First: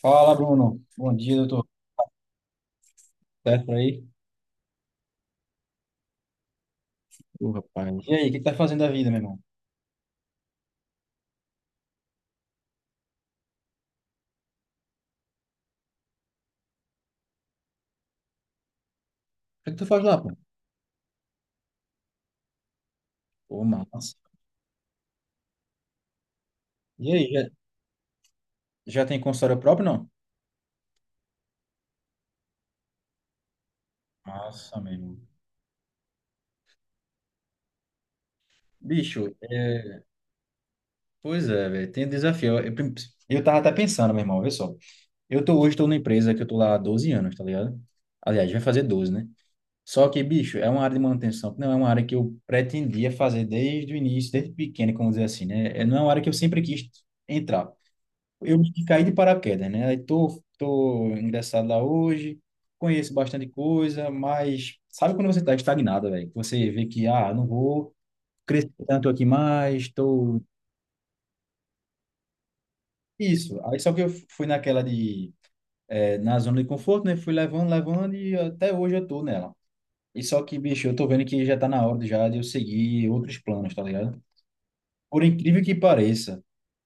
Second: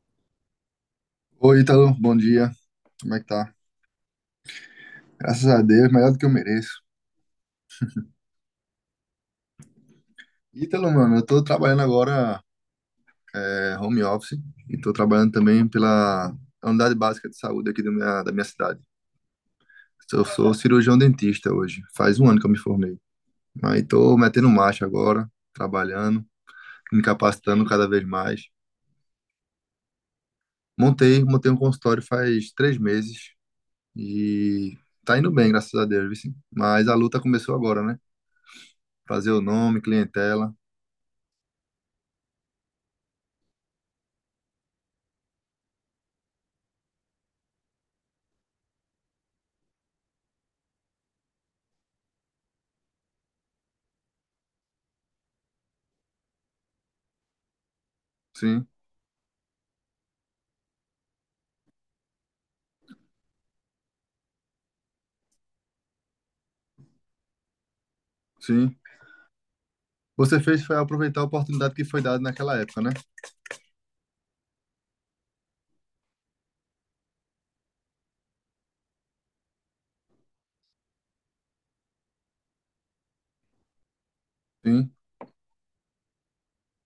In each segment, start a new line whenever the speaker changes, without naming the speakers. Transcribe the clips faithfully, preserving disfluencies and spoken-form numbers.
Fala, Bruno. Bom dia,
Oi,
doutor.
Ítalo, bom dia. Como é que tá?
Certo por aí?
Graças a Deus, melhor do que eu mereço.
Ô, rapaz. E aí, o que que tá fazendo da vida, meu irmão? O
Ítalo, mano, eu tô trabalhando agora é, home office e tô trabalhando também pela unidade básica de saúde aqui da minha, da minha cidade.
que que tu faz lá,
Eu
pô?
sou cirurgião dentista hoje, faz um ano que eu me formei.
Ô,
Aí tô
massa.
metendo marcha agora, trabalhando, me
E aí, já,
capacitando cada vez mais.
já tem consultório próprio, não?
Montei, montei um consultório faz três meses e
Massa, meu irmão.
tá indo bem, graças a Deus, viu, sim. Mas a luta começou agora, né? Fazer
Bicho,
o nome,
é,
clientela,
pois é, velho, tem desafio. Eu, eu, eu tava até pensando, meu irmão, olha só. Eu tô hoje, tô numa empresa que eu tô lá há doze anos, tá ligado? Aliás, vai fazer doze, né? Só que, bicho, é uma área de manutenção, que não é uma área que eu pretendia fazer desde o início, desde pequeno, como dizer assim, né? É- Não é uma área que eu sempre quis entrar. Eu
sim,
meio que caí de paraquedas, né? Aí tô, tô ingressado lá hoje, conheço bastante coisa, mas sabe quando você tá estagnado, velho? Você vê que, ah, não vou crescer
sim.
tanto aqui mais,
Você
tô...
fez foi aproveitar a oportunidade que foi dada naquela época, né?
Isso. Aí só que eu fui naquela de... É, na zona de conforto, né? Fui levando, levando e até hoje eu tô nela. E só que, bicho, eu tô vendo que já tá na hora já de eu seguir outros planos, tá ligado?
Sim.
Por incrível que pareça,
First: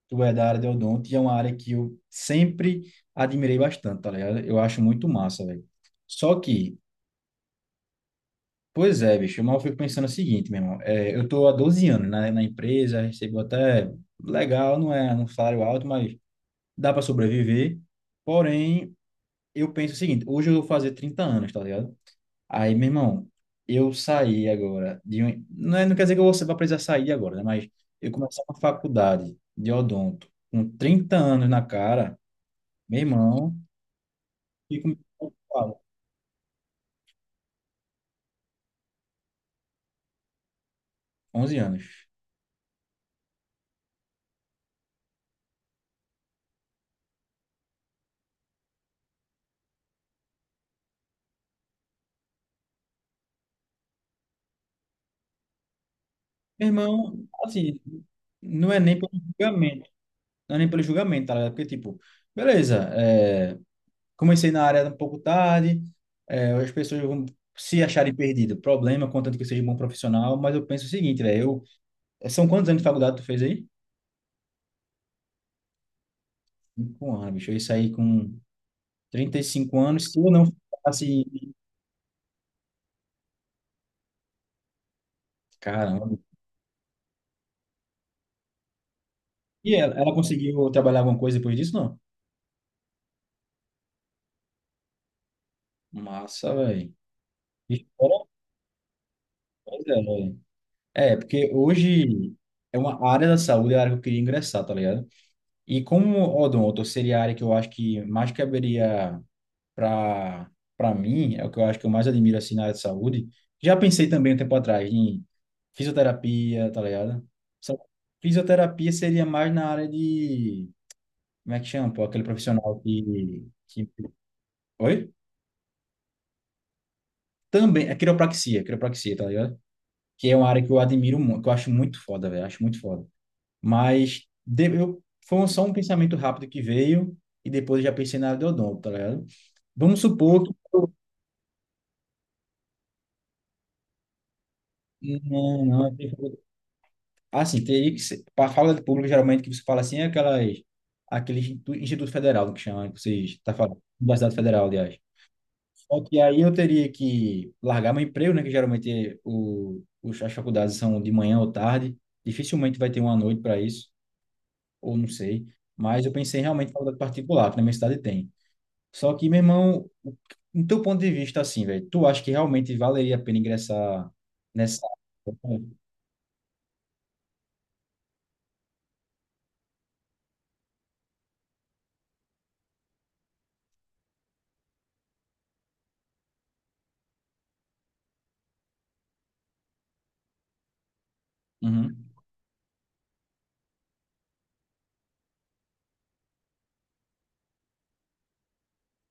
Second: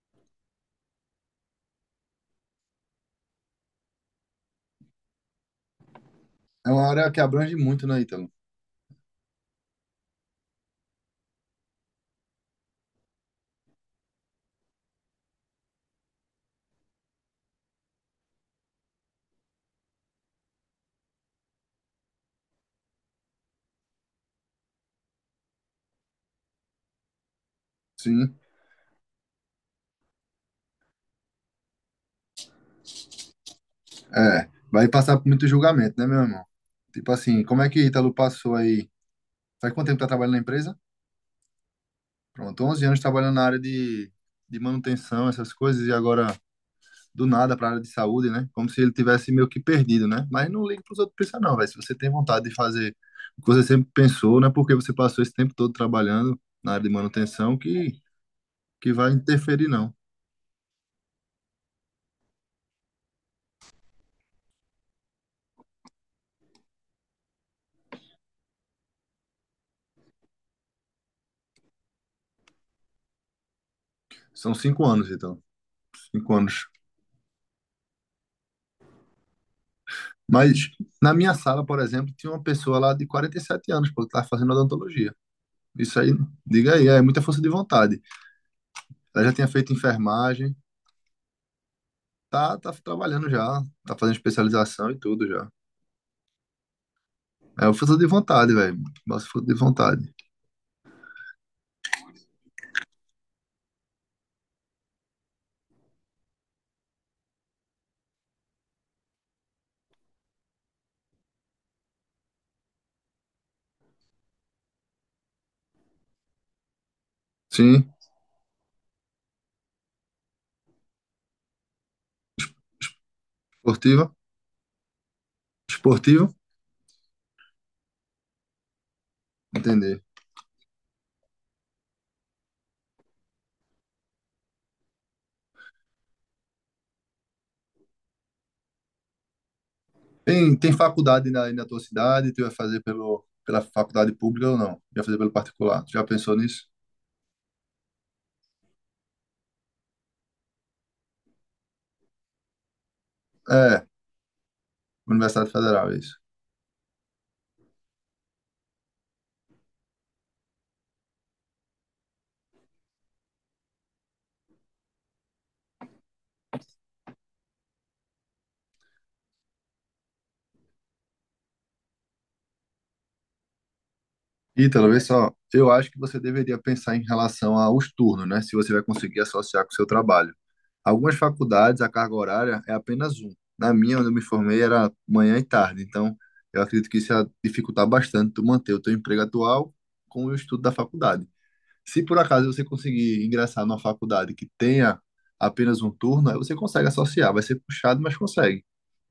tu é da área de odonto e é uma área que eu sempre admirei bastante, tá ligado? Eu acho muito massa, velho. Só
É
que,
uma área que abrange muito, né, Ítalo?
pois é, bicho, mas eu fico pensando o seguinte, meu irmão, é, eu tô há doze anos na, na empresa, recebo até legal, não é um salário alto, mas dá para sobreviver. Porém, eu penso o seguinte, hoje eu vou fazer trinta anos, tá ligado? Aí, meu irmão, eu saí agora de um, não é, não quer dizer que eu vou precisar sair agora, né? Mas eu
Sim.
comecei uma faculdade de odonto com trinta anos na cara, meu irmão,
É.
e
Vai
com
passar por muito
falo,
julgamento, né, meu irmão? Tipo assim, como é que Ítalo passou aí? Faz quanto tempo que tá trabalhando na empresa?
onze anos.
Pronto, 11 anos trabalhando na área de, de manutenção, essas coisas, e agora do nada pra área de saúde, né? Como se ele tivesse meio que perdido, né? Mas não liga pros outros pensar, não, velho. Se você tem vontade de fazer o que você sempre pensou, não é porque você passou esse tempo todo trabalhando
Meu
na área de
irmão,
manutenção
assim,
que,
não é
que
nem pelo
vai interferir,
julgamento,
não.
não é nem pelo julgamento, tá ligado? Porque, tipo, beleza, é, comecei na área um pouco tarde, é, as pessoas vão se acharem perdido, problema, contanto que eu seja um bom profissional, mas eu penso o seguinte, velho, eu, são quantos anos de faculdade tu fez aí?
São cinco anos, então. Cinco anos.
Cinco anos, bicho, eu saí com trinta e cinco anos, se eu não
Mas na
assim,
minha sala, por exemplo, tinha uma pessoa lá de 47 anos, pô, que estava fazendo odontologia. Isso
caramba.
aí, diga aí, é muita força de vontade. Ela já tinha feito
E ela, ela
enfermagem,
conseguiu trabalhar alguma coisa depois disso, não?
tá, tá trabalhando já, tá fazendo especialização e tudo já.
Massa, velho.
É
Que
uma força de
história,
vontade, velho. Nossa, força de
pois é,
vontade.
velho. É, porque hoje é uma a área da saúde, é a área que eu queria ingressar, tá ligado? E como odonto seria a área que eu acho que mais caberia para para mim, é o que eu acho que eu mais admiro assim na área de saúde. Já pensei também um tempo atrás em fisioterapia, tá ligado? Só que
Sim,
fisioterapia seria mais na área de, como é que chama, pô, aquele profissional que, que...
esportiva,
Oi?
esportivo,
Também, é quiropraxia, quiropraxia, tá ligado?
entender.
Que é uma área que eu admiro muito, que eu acho muito foda, velho, acho muito foda. Mas de, eu, foi só um pensamento rápido que veio e depois eu já pensei na área de odonto, tá ligado? Vamos supor que.
Tem, tem faculdade na, na tua cidade, tu vai fazer pelo, pela faculdade pública ou não? Vai fazer pelo
Não,
particular? Tu
não.
já pensou nisso?
Assim, teria que ser. Para a fala de público geralmente, que você fala assim, é aquelas, aquele institu- Instituto Federal que chama, que vocês estão falando.
É,
Universidade Federal, aliás.
Universidade Federal, é
Só
isso.
que aí eu teria que largar meu emprego, né? Que geralmente é o, os- as faculdades são de manhã ou tarde. Dificilmente vai ter uma noite para isso, ou não sei. Mas eu pensei realmente em faculdade particular, que na minha cidade tem. Só que, meu irmão, no teu ponto de vista, assim, velho, tu acha que realmente valeria a pena ingressar nessa
Ítalo, vê só,
área?
eu acho que você deveria pensar em relação aos turnos, né? Se você vai conseguir associar com o seu trabalho. Algumas faculdades, a carga horária é apenas um. Na minha, onde eu me formei, era manhã e tarde. Então, eu acredito que isso ia dificultar bastante tu manter o teu emprego atual com o estudo da faculdade. Se
Uhum,
por acaso você conseguir ingressar numa faculdade que tenha apenas um turno, aí você consegue associar. Vai ser puxado, mas consegue.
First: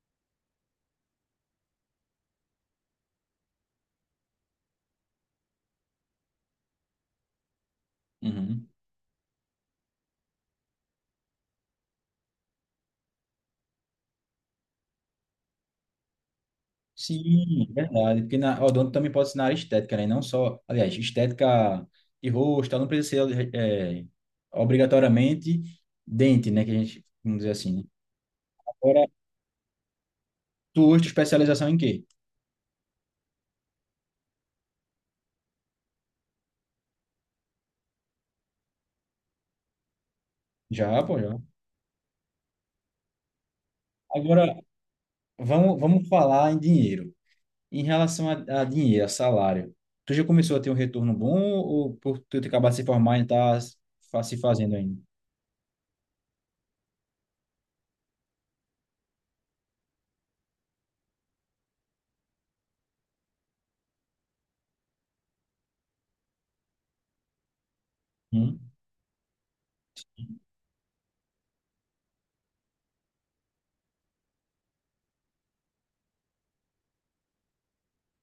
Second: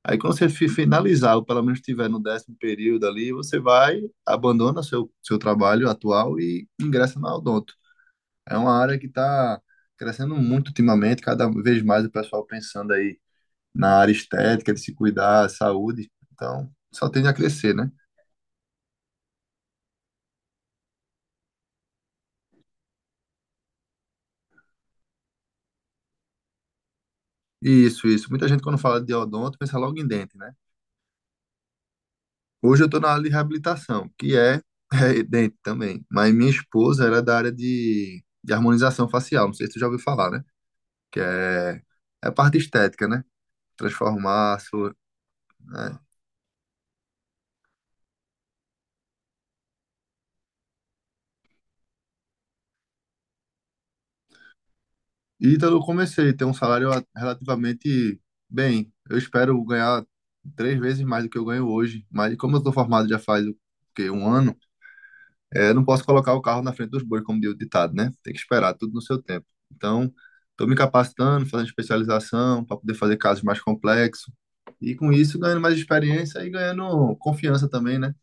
Aí quando você fi- finalizar, ou pelo menos estiver no décimo período ali, você vai, abandona seu, seu trabalho atual e ingressa na Odonto. É
uhum.
uma área que está crescendo muito ultimamente, cada vez mais o pessoal pensando aí na área estética, de se cuidar, saúde. Então, só tende a
Sim,
crescer, né?
verdade. Porque na odonto também pode ser na área estética, né? Não só, aliás, estética de rosto, tal, não precisa ser é, obrigatoriamente dente, né? Que a gente, vamos dizer
E
assim, né?
isso, isso. Muita gente quando fala
Agora,
de odonto pensa logo em dente, né?
tu hoje, tu especialização em quê?
Hoje eu estou na área de reabilitação, que é, é dente também. Mas minha esposa era da área de, de harmonização facial, não sei se você já ouviu falar, né?
Já, pô,
Que
já.
é, é a parte estética, né?
Agora,
Transformar, su-
vamos,
né?
vamos falar em dinheiro. Em relação a, a dinheiro, a salário, tu já começou a ter um retorno bom ou por tu ter acabado de se formar e tá se fa- se fazendo ainda?
E então eu comecei a ter um salário a- relativamente bem. Eu espero ganhar três vezes mais do que eu ganho hoje, mas como eu estou formado já faz o quê? Um ano, é, eu não posso colocar o carro na frente dos bois, como diz o ditado, né? Tem que
Hum?
esperar tudo no seu tempo. Então, estou me capacitando, fazendo especialização para poder fazer casos mais complexos. E com isso, ganhando mais experiência e ganhando confiança também, né?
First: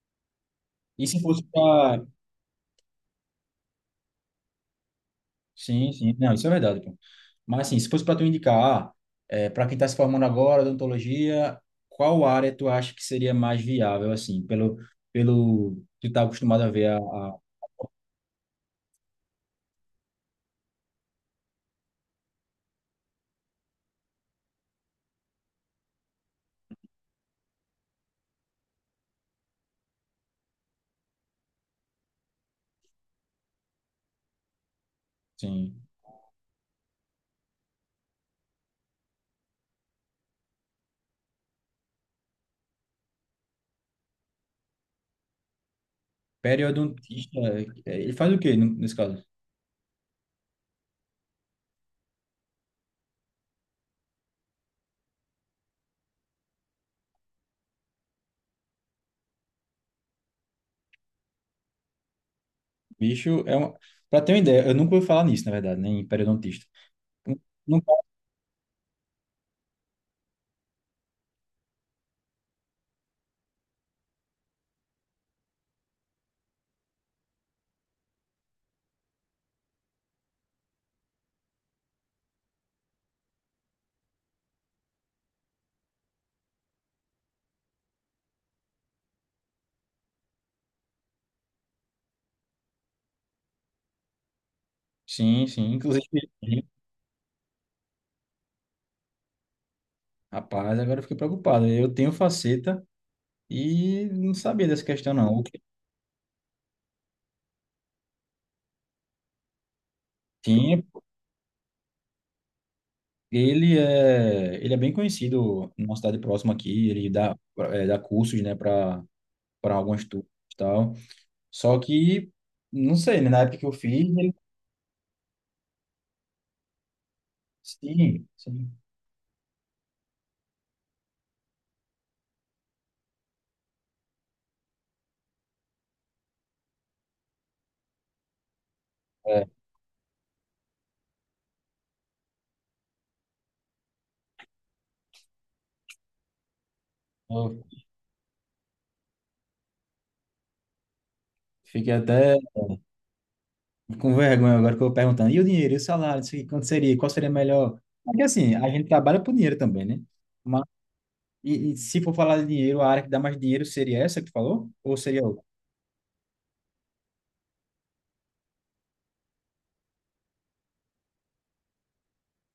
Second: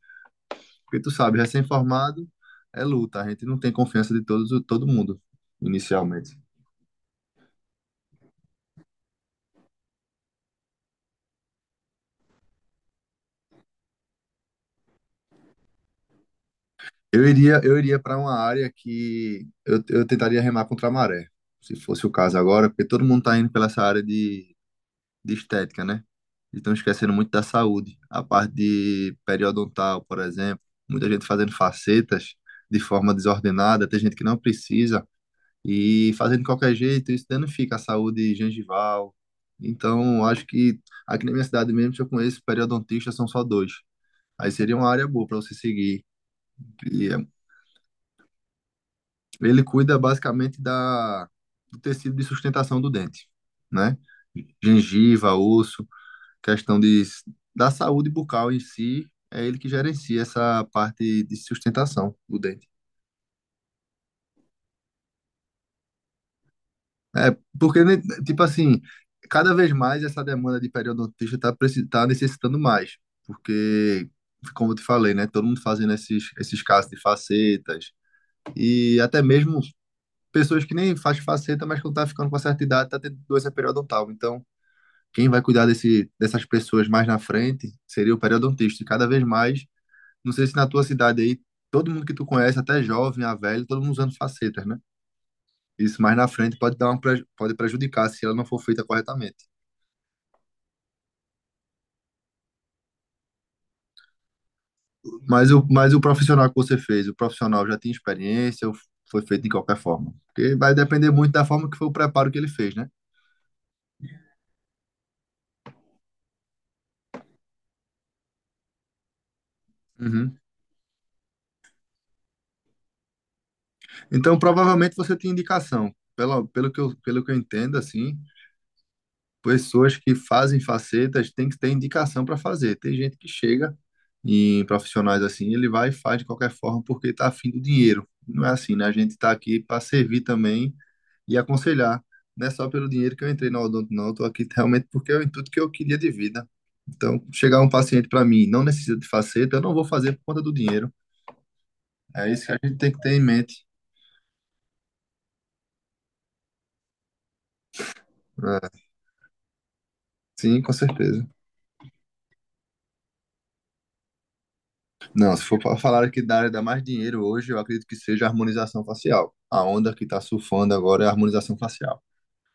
Porque
E
tu
se
sabe,
fosse para...
recém-formado é luta, a gente não tem confiança de todos, todo mundo,
Sim, sim. Não,
inicialmente.
isso é verdade, pô. Mas assim, se fosse para tu indicar, ah, é, para quem está se formando agora, odontologia, qual área tu acha que seria mais viável, assim, pelo, pelo que tu tá acostumado a ver a,
Eu
a
iria, eu iria para uma área que eu, eu tentaria remar contra a maré, se fosse o caso agora, porque todo mundo está indo pela essa área de, de estética, né? E estão esquecendo muito da saúde. A parte de periodontal, por exemplo, muita gente fazendo facetas de forma desordenada, tem gente que não precisa.
assim,
E fazendo de qualquer jeito, isso danifica a saúde gengival. Então, acho que aqui na minha cidade mesmo, se eu conheço periodontistas, são só dois. Aí seria uma área boa para você seguir. E é-
periodontista, é, ele faz o quê no- nesse caso?
ele cuida basicamente da, do tecido de sustentação do dente, né? Gengiva, osso, questão de, da saúde bucal em si, é ele que gerencia essa parte de sustentação do dente.
Bicho, é uma... Para ter uma ideia, eu nunca ouvi falar nisso, na verdade, nem periodontista.
É, porque, né, tipo assim, cada vez mais essa demanda de periodontista está tá preci- tá necessitando mais. Porque, como eu te falei, né? Todo mundo fazendo esses, esses casos de facetas. E até mesmo pessoas que nem faz faceta, mas que tá ficando com uma certa idade, tá tendo doença periodontal. Então, quem vai cuidar desse, dessas pessoas mais na frente seria o periodontista. E cada vez mais, não sei se na tua cidade aí, todo mundo que tu conhece, até jovem, a velho, todo mundo usando facetas, né?
Sim, sim.
Isso mais na
Inclusive,
frente
sim.
pode dar um pre- pode prejudicar se ela não for feita corretamente.
Rapaz, agora eu fiquei preocupado. Eu tenho faceta e não sabia dessa questão, não. O
Mas
que
o, mas o profissional que você fez, o profissional já tinha experiência ou foi feito de qualquer forma? Porque vai
tinha,
depender muito da forma que foi o preparo que ele fez, né?
ele é, ele é bem conhecido numa cidade próxima aqui, ele dá, é, dá cursos, né, para para algumas turmas
Uhum.
e tal. Só que, não sei, né, na época que eu fiz, ele...
Então, provavelmente você tem indicação. Pelo, pelo que eu, pelo que eu entendo, assim,
Sim, sim.
pessoas que fazem facetas têm que ter indicação para fazer. Tem gente que chega em profissionais assim, ele vai e faz de qualquer forma porque está afim do dinheiro. Não é assim, né? A gente está
É,
aqui para servir também e aconselhar. Não é só pelo dinheiro que eu entrei na Odonto, não. Eu tô aqui realmente porque é o intuito que eu queria de vida. Então, chegar
eu
um paciente para mim, não necessita de faceta, eu não vou fazer por conta do dinheiro.
fiquei
É
até
isso que a gente tem que ter em mente.
com vergonha agora que eu perguntando, e o dinheiro, e o salário, isso aqui, quanto seria, qual seria melhor? Porque assim, a
É,
gente trabalha por dinheiro também, né?
sim, com certeza.
E, e se for falar de dinheiro, a área que dá mais dinheiro seria essa que tu falou? Ou seria
Não,
outra?
se for para falar aqui da área da mais dinheiro hoje, eu acredito que seja a harmonização facial. A onda que está surfando agora é a harmonização facial.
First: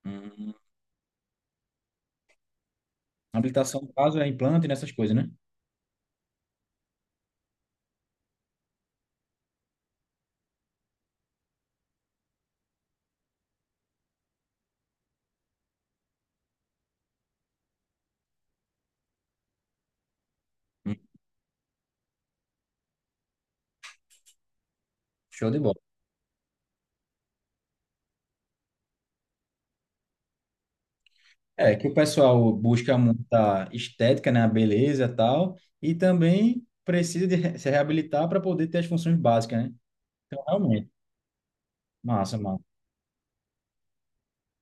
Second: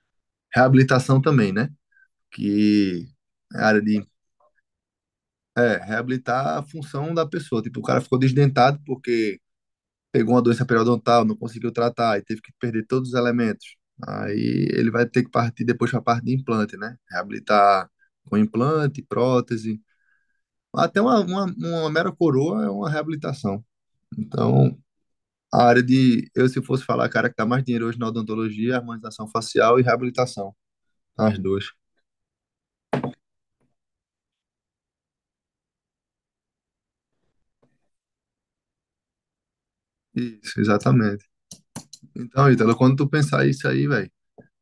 Hum.
Reabilitação também, né? Que é a área
Habilitação, no
de
caso, é implante e nessas coisas, né?
é, reabilitar a função da pessoa. Tipo, o cara ficou desdentado porque pegou uma doença periodontal, não conseguiu tratar e teve que perder todos os elementos. Aí ele vai ter que partir depois para a parte de implante, né? Reabilitar com implante, prótese.
Hum.
Até uma, uma, uma mera coroa é uma reabilitação. Então,
Show de
a
bola.
área de, eu se fosse falar, cara, que dá mais dinheiro hoje na odontologia, é harmonização facial e reabilitação, as duas.
É, que o pessoal busca muita estética, né? A beleza e tal. E também precisa de re- se reabilitar para poder ter as funções básicas, né? Então,
Isso,
realmente,
exatamente.
massa,
Então,
mano.
Ítalo, quando tu pensar isso aí, velho,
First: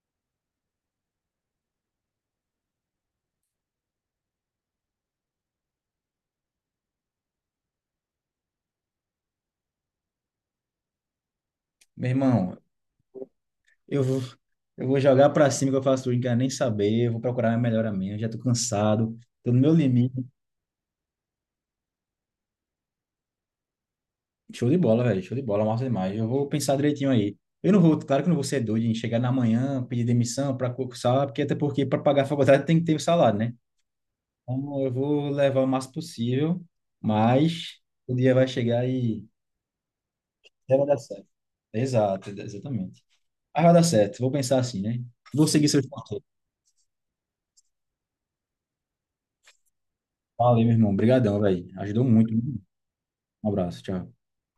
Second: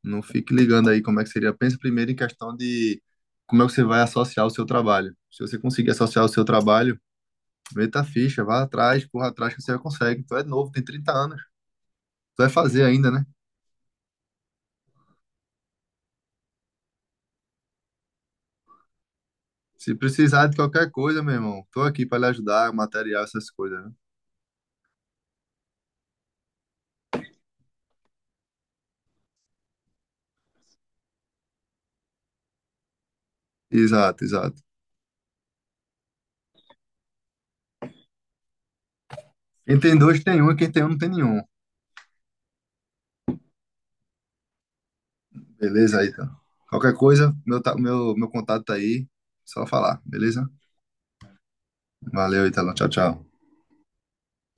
não fique ligando aí como é que seria. Pensa primeiro em questão de como é que você vai associar o seu trabalho. Se você conseguir associar o seu trabalho, meta a ficha, vá atrás, corra atrás que você consegue. Tu é novo, tem trinta anos.
Meu
Tu vai
irmão,
fazer ainda, né?
eu vou, eu vou jogar para cima que eu faço tudo, não quero nem saber. Eu vou procurar minha melhor amiga, já tô cansado, tô no meu
Se
limite.
precisar de qualquer coisa, meu irmão, tô aqui para lhe ajudar, material, essas coisas, né?
Show de bola, velho. Show de bola, massa demais. Eu vou pensar direitinho aí. Eu não vou, claro que eu não vou ser doido em chegar na manhã, pedir demissão para concursar, porque até porque para pagar a faculdade tem que ter o salário, né?
Exato, exato.
Então eu vou levar o máximo possível, mas o dia vai chegar e
Quem tem dois tem um e quem
já
tem
vai
um
dar
não tem
certo.
nenhum.
Exato, exatamente. Mas vai dar certo, vou pensar assim, né? Vou seguir seus
Beleza aí,
conselhos.
então. Qualquer coisa, meu, ta- meu, meu contato tá aí. Só falar, beleza?
Valeu, meu irmão. Obrigadão, velho. Ajudou muito.
Valeu, Italo. Tchau, tchau.
Um abraço, tchau.